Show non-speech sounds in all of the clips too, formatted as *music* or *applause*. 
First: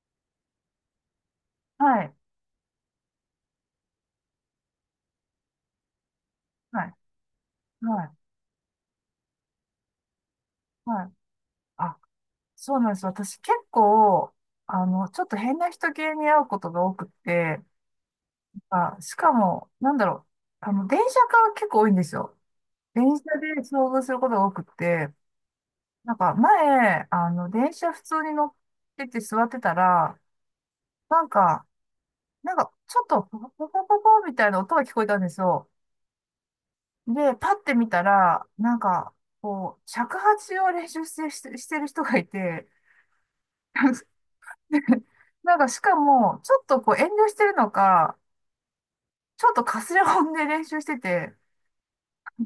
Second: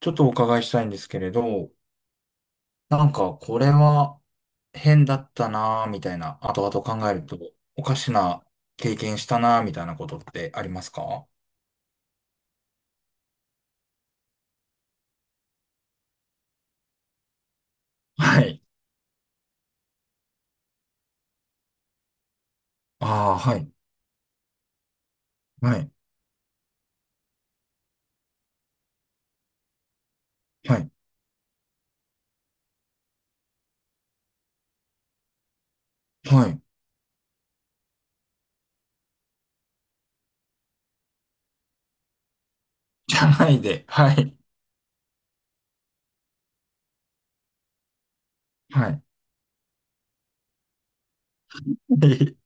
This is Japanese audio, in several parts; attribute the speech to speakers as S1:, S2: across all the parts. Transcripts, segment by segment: S1: ちょっとお伺いしたいんですけれど、
S2: はい、
S1: なんかこれは変だったなぁみたいな、後々
S2: はい、
S1: 考えるとおか
S2: は
S1: し
S2: い、
S1: な経験したなぁみたいなことってあります
S2: はい。
S1: か？
S2: あ、そうなんです。私結構、ちょっと変な人系に会うことが多くって、
S1: はい。
S2: あ、しかも、なんだろう、電車が結構多いんですよ。電車
S1: ああー、
S2: で
S1: はい、
S2: 遭遇することが多くって、
S1: はい、
S2: なんか前、電車普通に乗ってて座ってたら、
S1: はい、
S2: なんか、なんか、ちょっとポコポコポコみたいな音が聞こえたんですよ。
S1: はい、
S2: で、パッて見たら、なんか、こう、尺八を練習してる人がいて、
S1: じゃない
S2: *laughs*
S1: で。
S2: なん
S1: はい。
S2: *laughs* なんかしかも、ちょっとこう遠慮してるのか、
S1: はい。
S2: ちょっとかすれ音で練習してて、
S1: はい。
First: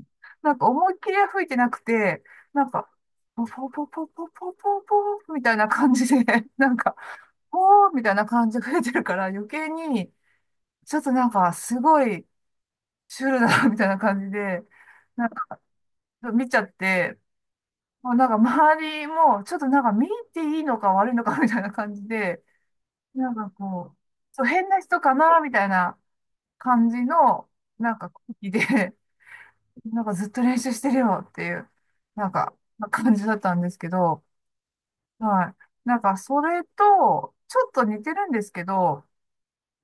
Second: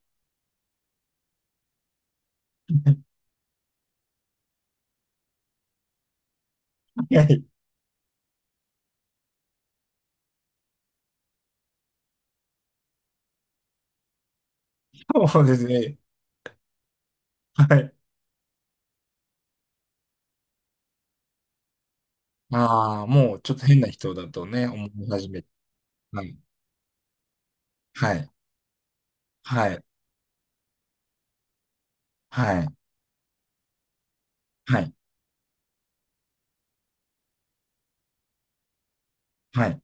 S2: なんか思いっきりは吹いてなくて、なんか、ポポポポポポポポみたいな感じで、*laughs* なんか、
S1: はい。
S2: ポーみたいな感じで吹いてるから余計に、ちょっとなんかすごいシュールだな、みたいな感じで、なん
S1: そうで
S2: か
S1: すね。
S2: 見ちゃって、
S1: はい。
S2: もうなんか周りも、ちょっとなんか見ていいのか悪いのかみたいな感じで、
S1: ああ、
S2: なん
S1: もう
S2: か
S1: ちょっと変な
S2: こう、
S1: 人だ
S2: そう
S1: とね、
S2: 変な
S1: 思い
S2: 人か
S1: 始
S2: な、
S1: めて。
S2: みたいな。
S1: はい、
S2: 感じの、なんか、
S1: は
S2: 空
S1: い、
S2: 気で、
S1: は
S2: *laughs*
S1: い、
S2: なんかずっと練習してるよっていう、なんか、
S1: はい、
S2: 感じだったんですけど、
S1: はい、
S2: はい。なんか、それと、ちょっと似てるんですけど、
S1: はい、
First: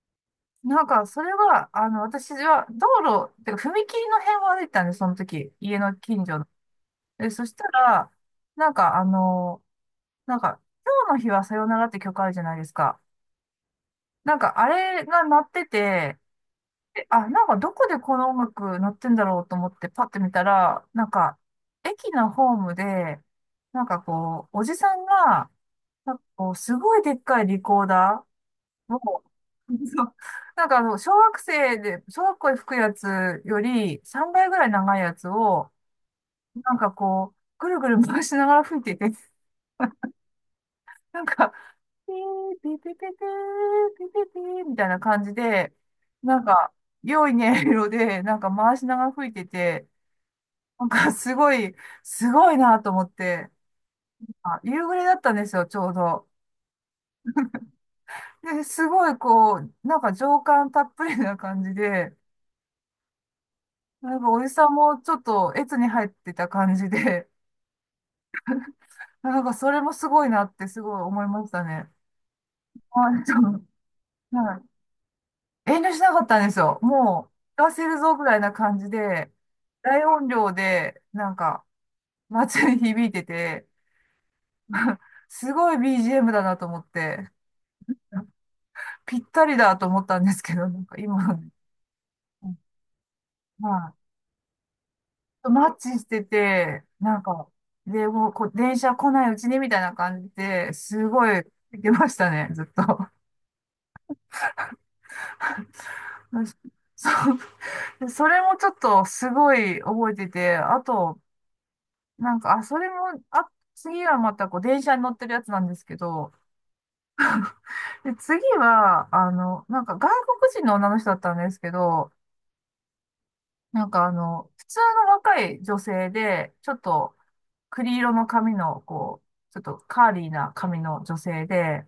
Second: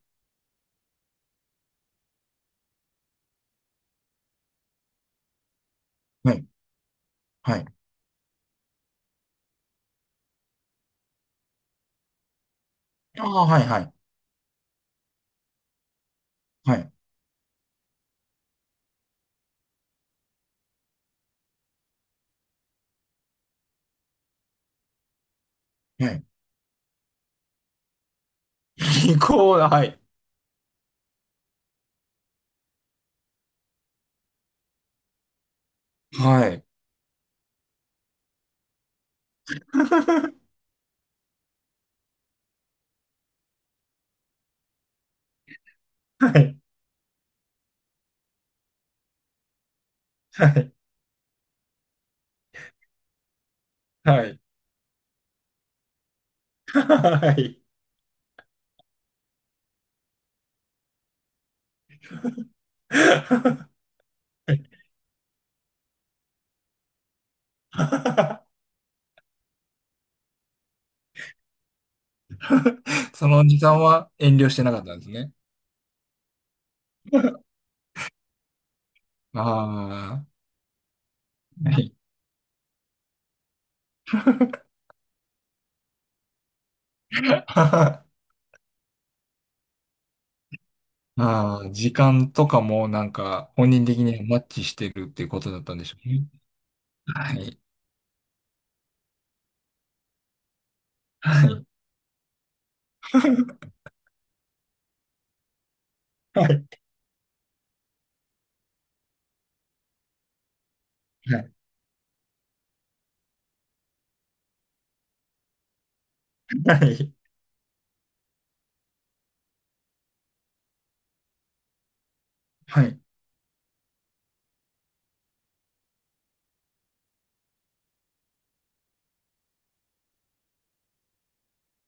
S2: なんか、それは、私は、道路、てか、踏切の辺を歩いてたんで、その時、家の近
S1: は
S2: 所
S1: い、
S2: の。で、そし
S1: は
S2: た
S1: い。
S2: ら、なんか、なんか、今日の日はさよならって曲あるじゃないですか。
S1: ああ、はい、はい、
S2: なんか、あれが鳴ってて、
S1: はい、
S2: えあ、なんかどこでこの音楽鳴ってんだろうと思ってパッて見たら、なんか駅のホームで、なんかこう、おじさんが、
S1: は
S2: なんか
S1: い、
S2: こう、すごいでっかいリコーダー
S1: *laughs* リ
S2: を、
S1: コー
S2: *laughs*
S1: ダー、はい。
S2: そうなんか小学生で、小学校で吹くやつより3倍ぐらい長いやつを、
S1: はい。
S2: なんかこう、ぐるぐる回しながら吹いてて、なんか、ピー、ピーピーピーピー、ピーピーピーみたいな感じで、
S1: は
S2: なん
S1: い。
S2: か、良い音色で、なんか回しながら吹いてて、
S1: はい。
S2: なんかすごい、すごいなと思って、
S1: はい。
S2: あ、夕暮れだったんですよ、ちょうど。
S1: はい。
S2: で、すごいこう、なんか情感たっぷりな感じで、なんかおじ
S1: はい。
S2: さんもちょっと越に入ってた感じで、*laughs* なんかそれもすごいなってすごい思いましたね。あ、
S1: そ
S2: ち
S1: のお
S2: ょ
S1: じ
S2: っ
S1: さんは遠
S2: と、
S1: 慮し
S2: は
S1: てなかったんですね。
S2: い。遠慮しなかったんですよ。も
S1: *laughs*
S2: う、聞かせるぞぐらいな感じで、大
S1: あ
S2: 音量で、なんか、
S1: あ、はい。
S2: 街に響いてて、*laughs* すごい BGM だなと思って。
S1: あ
S2: ぴったりだと思ったんですけど、なんか今の、
S1: あ、時間とかもなんか
S2: ま
S1: 本人的にはマッチしてるっていうこ
S2: あ、
S1: とだっ
S2: マッ
S1: たんで
S2: チ
S1: しょ
S2: し
S1: う
S2: て
S1: ね。
S2: て、なん
S1: は
S2: か、
S1: い。
S2: でもうこう、電車来ないうちにみたいな感じで、すごい、
S1: はい。
S2: 行きましたね、ずっと。*laughs*
S1: は
S2: そう。それもちょっとすごい覚えてて、あと、
S1: い。
S2: なんか、あ、それも、あ、次はまたこう、電車に乗ってるやつなんですけど、
S1: はい。
S2: で、次は、なんか外国人の女の人だったんですけど、
S1: はい。
S2: なんか普通の若い女性で、ちょっと、栗色の髪の、こう、ちょっとカーリーな髪の女性で、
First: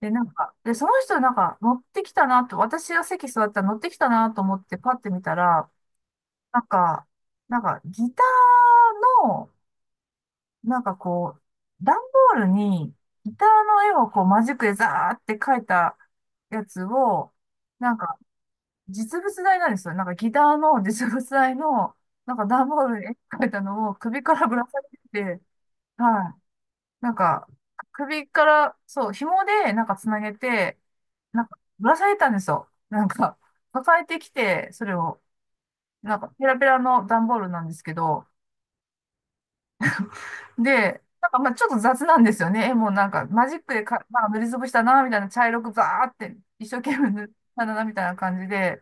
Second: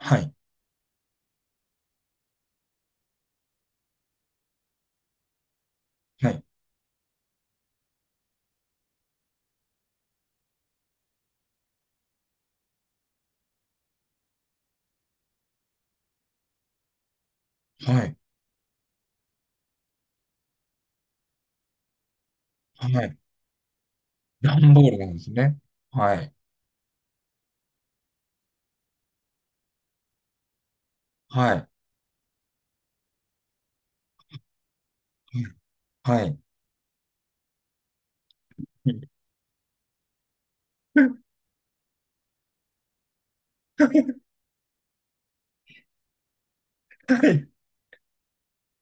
S2: で、なん
S1: い。
S2: か、で、その人なんか乗ってきたなと、私が席座ったら乗ってきたなと思ってパッて見たら、
S1: はい。
S2: なんか、なんかギターの、なんかこう、段ボールにギターの絵をこうマジックでザーって描いたやつを、なん
S1: はい。
S2: か実物大なんですよ。なんかギターの実物大の、なんか段ボール
S1: は
S2: に絵
S1: い。
S2: 描いたのを首からぶら
S1: 段
S2: 下
S1: ボ
S2: げ
S1: ールなんです
S2: てて、
S1: ね。は
S2: は
S1: い。
S2: い。なんか、首から、そう、紐で、なんかつなげて、なん
S1: は
S2: か、
S1: い。
S2: ぶら下げたんですよ。なんか、抱えてきて、それを、
S1: は
S2: なん
S1: い。は
S2: か、
S1: い。
S2: ペラペラの段ボールなんですけど、で、なんか、まあちょっと雑なんですよね。絵もなんか、マジックでか、なんか塗りつぶしたな、みたいな、茶色くザーって、一生懸命
S1: は
S2: 塗っ
S1: い。
S2: たな、みたいな感じで、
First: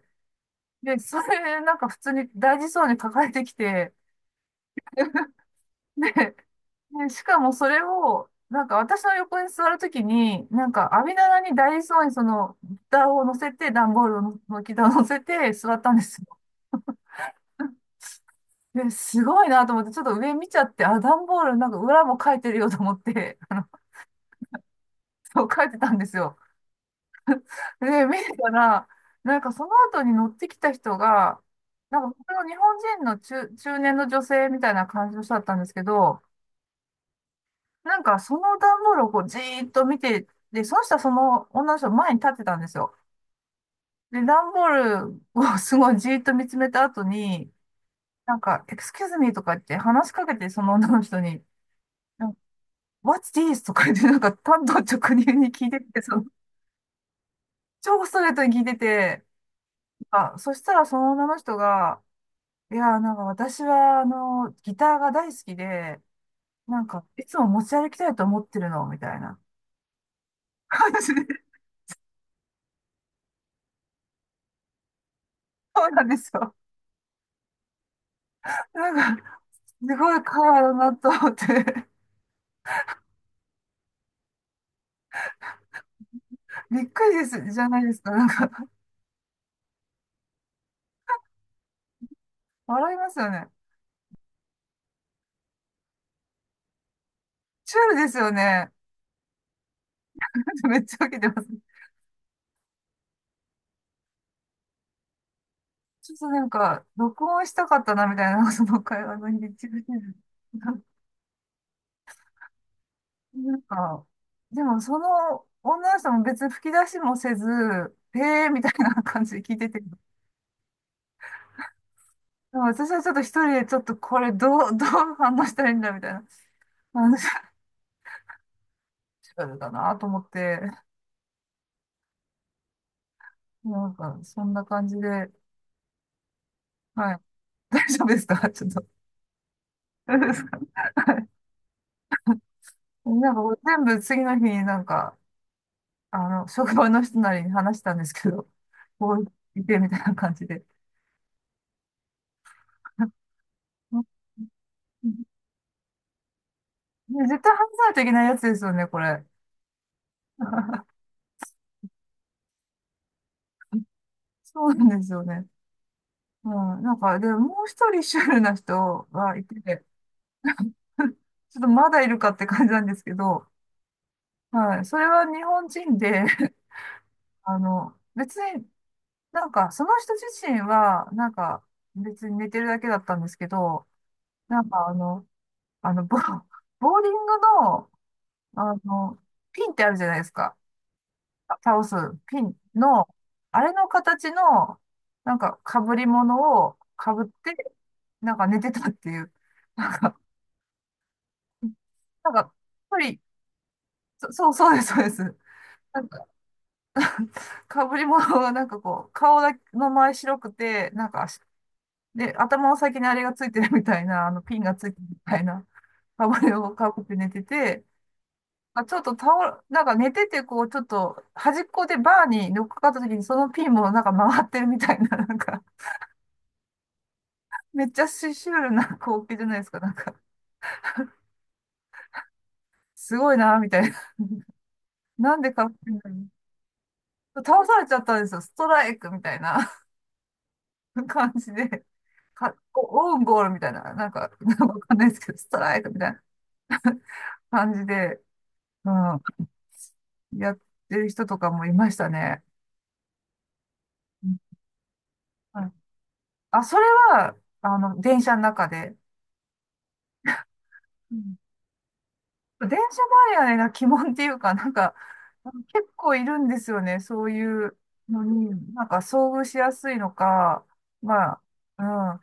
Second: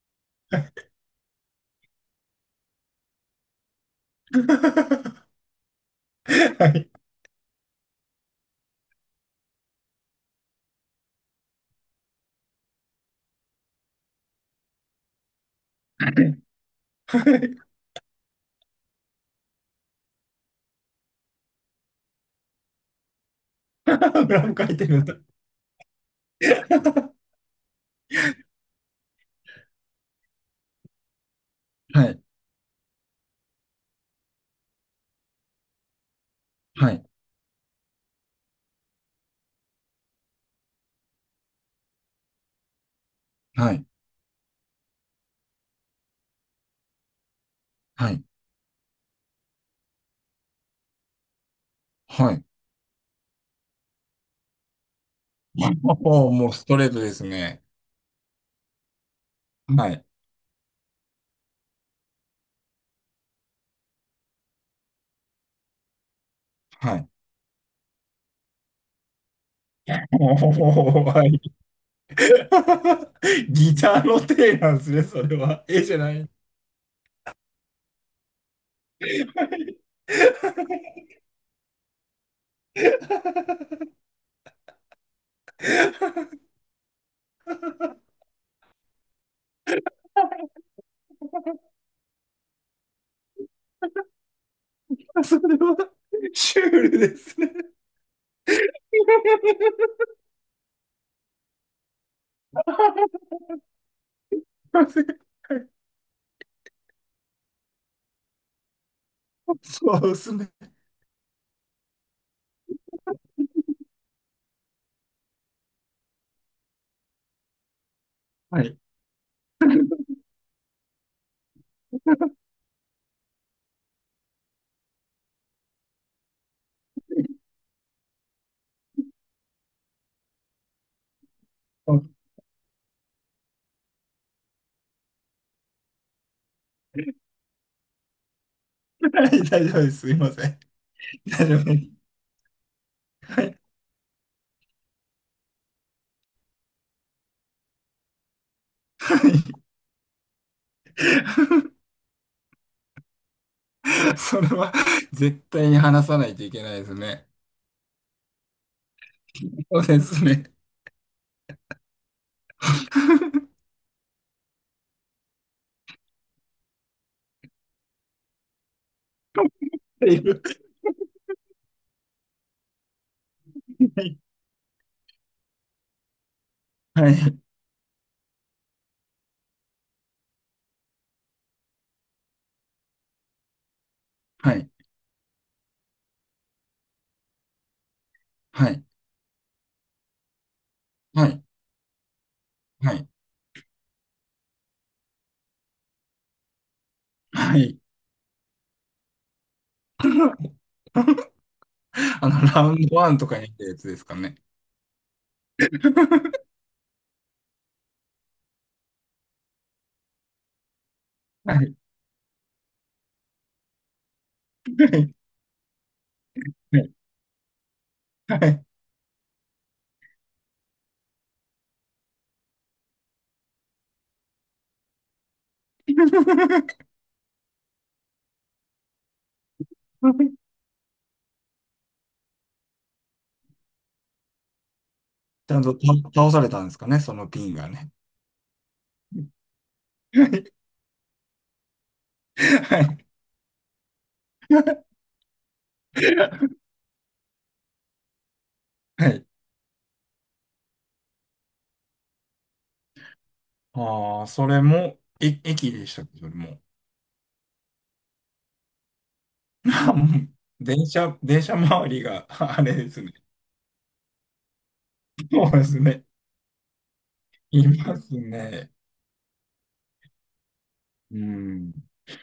S2: で、それ、なんか、普通に大事そうに抱えてきて、で、
S1: はい。
S2: ねしかもそれを、なんか私の横に座るときに、なんか網棚にダイソーにその、蓋を乗せて、段ボールの板を乗せて座ったんですよ。
S1: はい。
S2: で、すごいなと思って、ちょっと上見ちゃって、あ、段ボールなんか裏も書いてるよと思って、*laughs* あの、
S1: 裏も書いてるんだ。
S2: そう書いてたんですよ。で、見てたら、なんかその後に乗ってきた人が、なん
S1: は
S2: か
S1: い。
S2: 僕の日本人の中年の女性みたいな感じの人だったんですけど、
S1: はい。
S2: なんかその段ボールをこうじーっと見て、で、その人はその女の人の前に立ってたんですよ。
S1: はい。
S2: で、段ボールをすごいじーっと見つめた後に、
S1: はい。
S2: なんか、エクスキューズミーとか言って話しかけて、その女の人に、なん
S1: は
S2: か
S1: い。
S2: What's this? とか言って、なんか、単刀直入に聞いてて、その、
S1: おー、もうストレートですね。
S2: 超ストレートに聞いてて、
S1: はい。
S2: あ、そしたらその女の人が、いや、なんか私は、ギターが大好きで、なん
S1: は
S2: か、
S1: い。
S2: いつも持ち歩きたいと思ってるの、みたいな感
S1: おー、
S2: じで。
S1: はい。*laughs* ギターの手なんですね、それは。絵
S2: そう
S1: じゃ
S2: なん
S1: な
S2: で
S1: い。はい。
S2: すよ。なんか、すごい会話だなと思って、びっくりです、じゃないですか。なんか、笑いますよね。
S1: それは、シュールですね。
S2: チュールですよね。*laughs* めっちゃ受けてます。
S1: そ
S2: ちょっとなんか、録音したかったな、みたいな、*laughs* その会話の日り口な。
S1: うですね。
S2: んか、でもその女の人も別に吹き出しもせず、へえーみ
S1: は
S2: たい
S1: い。
S2: な感じで聞いてて。でも私はちょっと一人でちょっとこれどう反応したらいいんだ、みたいな。話がチュールだなと思って、
S1: はい。
S2: なんか、そんな感じで、はい。大丈夫ですかちょっと。
S1: 大丈夫です。
S2: *laughs*
S1: すい
S2: 大丈夫
S1: ま
S2: です
S1: せ
S2: か
S1: ん。
S2: はい
S1: 大丈夫です。
S2: なんか全部次の日になんか、職場の人なりに話したんですけど、*laughs* こう
S1: は
S2: 言ってみたいな感じで。*laughs*
S1: い。*laughs* それは絶対に話さないといけないですね。
S2: ね絶対話さないといけないやつですよね、これ。
S1: そうですね。
S2: *laughs*
S1: *laughs* っ
S2: そうなんですよね。うん、なんか、で、もう一人シュールな人がいて、
S1: ていう。
S2: *laughs* ちょっとまだいるかって感じなんですけど、
S1: はい。
S2: はい、それは日本人で、*laughs* 別になんか、その人自身は、なんか、別に寝てるだけだったんですけど、
S1: は
S2: なん
S1: い。
S2: かあの、ボ、ボーリングの、
S1: は
S2: あ
S1: い。
S2: の、ピンってあるじゃないですか。
S1: はい。
S2: あ倒すピン
S1: は
S2: の、
S1: い。
S2: あれの形の、なんか被り物を被っ
S1: は
S2: て、
S1: い。
S2: なんか寝てたっていう。なんか、
S1: *laughs* あ
S2: なん
S1: の、
S2: か、
S1: ラウンド
S2: 一
S1: ワン
S2: 人、
S1: とかに行ったやつですかね。
S2: そう、そうです、そうです。なんか、被り物がなんかこう、顔だけの前白くて、なんかし、
S1: はい。
S2: で、頭の先にあれがついてるみたいな、ピンがついてるみたいな、被りを
S1: は
S2: 被
S1: い。
S2: って寝てて、
S1: はい。
S2: まあちょっと倒れ、なんか寝てて、こう、ちょっと端っこでバーに乗っかかった時に、そのピンもなんか回ってるみたいな、なんか、めっちゃシュールな光景じゃないですか、なんか、すごいな、みたいな。なんで
S1: ちゃん
S2: か、
S1: と倒されたんですかね、そのピン
S2: 倒
S1: が
S2: され
S1: ね。
S2: ちゃったんですよ、ストライクみたいな
S1: はい。
S2: *laughs* 感じで。か、
S1: はい。
S2: オウンゴールみたいな、なんか、なんかわかんないですけど、ストライクみたいな *laughs* 感じで、う
S1: は
S2: ん、
S1: い。
S2: やってる人とかもいましたね。
S1: あ
S2: う
S1: あ、
S2: ん
S1: それも、え、
S2: はい
S1: 駅でしたけども。
S2: あ、それは、電車の中で。
S1: あ、もう *laughs* 電車周りが、ああ、
S2: 電
S1: れ
S2: 車
S1: ですね。
S2: マニアな鬼門っていうか、なんか、
S1: そうです
S2: 結
S1: ね。
S2: 構いるんですよね、そうい
S1: い
S2: う
S1: ます
S2: のに、
S1: ね。
S2: なんか遭遇しやすいのか、
S1: う
S2: ま
S1: ん。
S2: あ、うん。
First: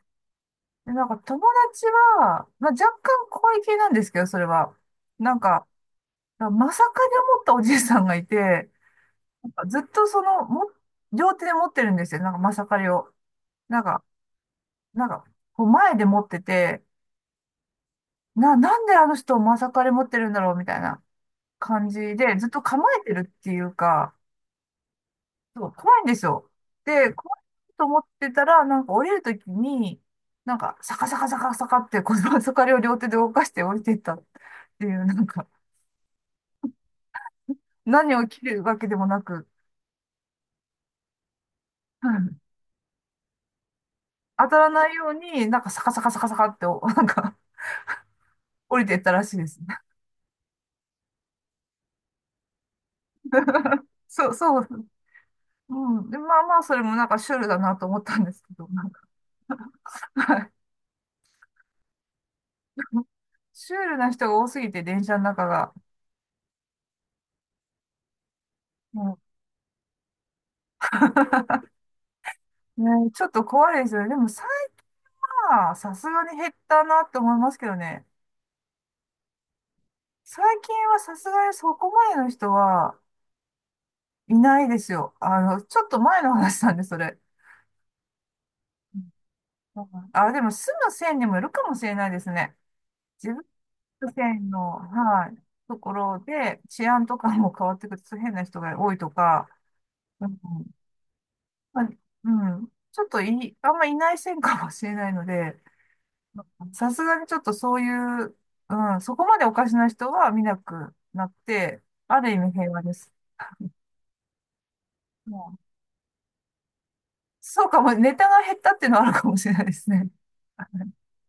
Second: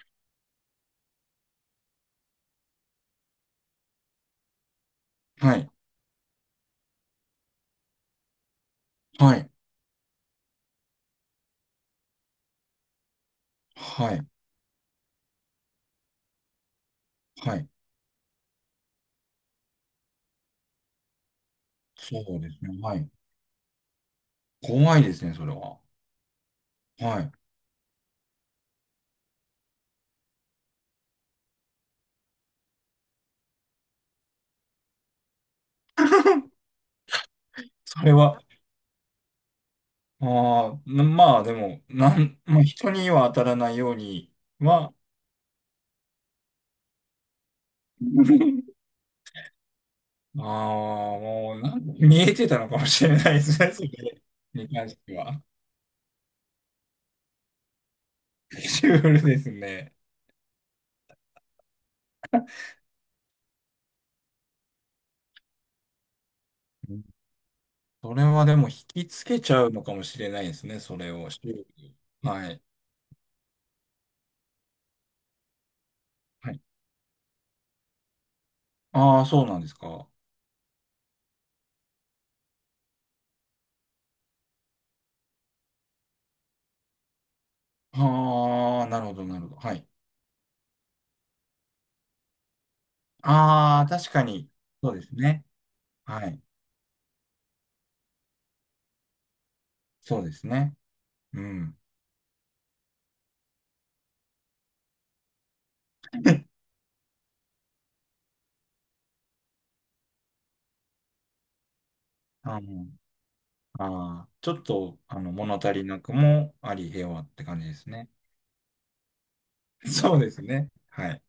S2: で、なんか友達は、まあ若干怖い系なんですけど、それは。なん
S1: は
S2: か、
S1: い。
S2: まさかに思ったおじいさんがいて、
S1: は
S2: な
S1: い。
S2: んかずっとその、も、両手で持ってるんですよ、なんかまさかりを。なんか、
S1: はい。
S2: なんか、こう前で持ってて、
S1: はい。
S2: なんであの人まさかり持ってるんだろうみたいな感じ
S1: そ
S2: で、
S1: う
S2: ず
S1: で
S2: っと
S1: すね。
S2: 構
S1: は
S2: え
S1: い。
S2: てるっていうか、
S1: 怖いですね、それ
S2: そう、
S1: は。
S2: 怖いんですよ。で、
S1: はい。
S2: 怖いと思ってたら、なんか降りるときに、なんか、サカサカサカサカって、この *laughs* そかりを両手で動かして降りていったっていう、なんか、
S1: *laughs* それ
S2: 何を
S1: は、
S2: 切るわけでもなく、
S1: ああ、な、まあでも、
S2: う
S1: な
S2: ん
S1: ん、まあ人には当たらないように
S2: 当たらない
S1: は、
S2: ように、なんかサカサカサカサカって、おなんか、
S1: *laughs*
S2: 降りていったらしいですね。
S1: ああ、もうなん見えてたのかもしれないですね、そ
S2: *laughs*
S1: れ
S2: そう、そ
S1: に
S2: う。
S1: 関しては。
S2: うん。で、まあまあ、それもなんかシュールだなと思ったんですけど、な
S1: シ
S2: ん
S1: ュ
S2: か、
S1: ールですね。
S2: はいシュールな人が多すぎて、電車の中が。
S1: うん。それはでも引き
S2: うん
S1: つけちゃうのかもしれないですね、それを。シュール
S2: *laughs*
S1: に、はい。
S2: ね、ちょっと怖いですよね。でも、まあ、さすがに減
S1: は
S2: っ
S1: い。
S2: たなって思いますけどね。
S1: ああ、そうなんですか。
S2: 最近はさすがにそこまでの人はいないですよ。ちょっと前の話なんで、それ。
S1: ああ、なるほど、なるほど。は
S2: う
S1: い。
S2: んあ、でも住む線にもいるかもしれないですね。自分
S1: ああ、
S2: の
S1: 確か
S2: 線
S1: に。
S2: の、
S1: そうです
S2: はい、
S1: ね。
S2: ところ
S1: はい。
S2: で治安とかも変わってくると変な人が多いとか、
S1: そう
S2: う
S1: で
S2: ん、
S1: すね。うん。
S2: まあうん、ちょっとい、あんまいない線かもしれないので、さすがにちょっとそういう、うん、そこまでおかしな人は見なくなって、ある意味
S1: あ
S2: 平和
S1: の、
S2: です。
S1: あー、ちょっと、あの、
S2: もう
S1: 物
S2: ん
S1: 足りなくもあり、平和って感
S2: そ
S1: じ
S2: う
S1: で
S2: か
S1: す
S2: も、
S1: ね。
S2: ネタが減ったっていうのはあるかもしれないで
S1: *laughs*
S2: すね。
S1: そうですね。
S2: *laughs*
S1: はい。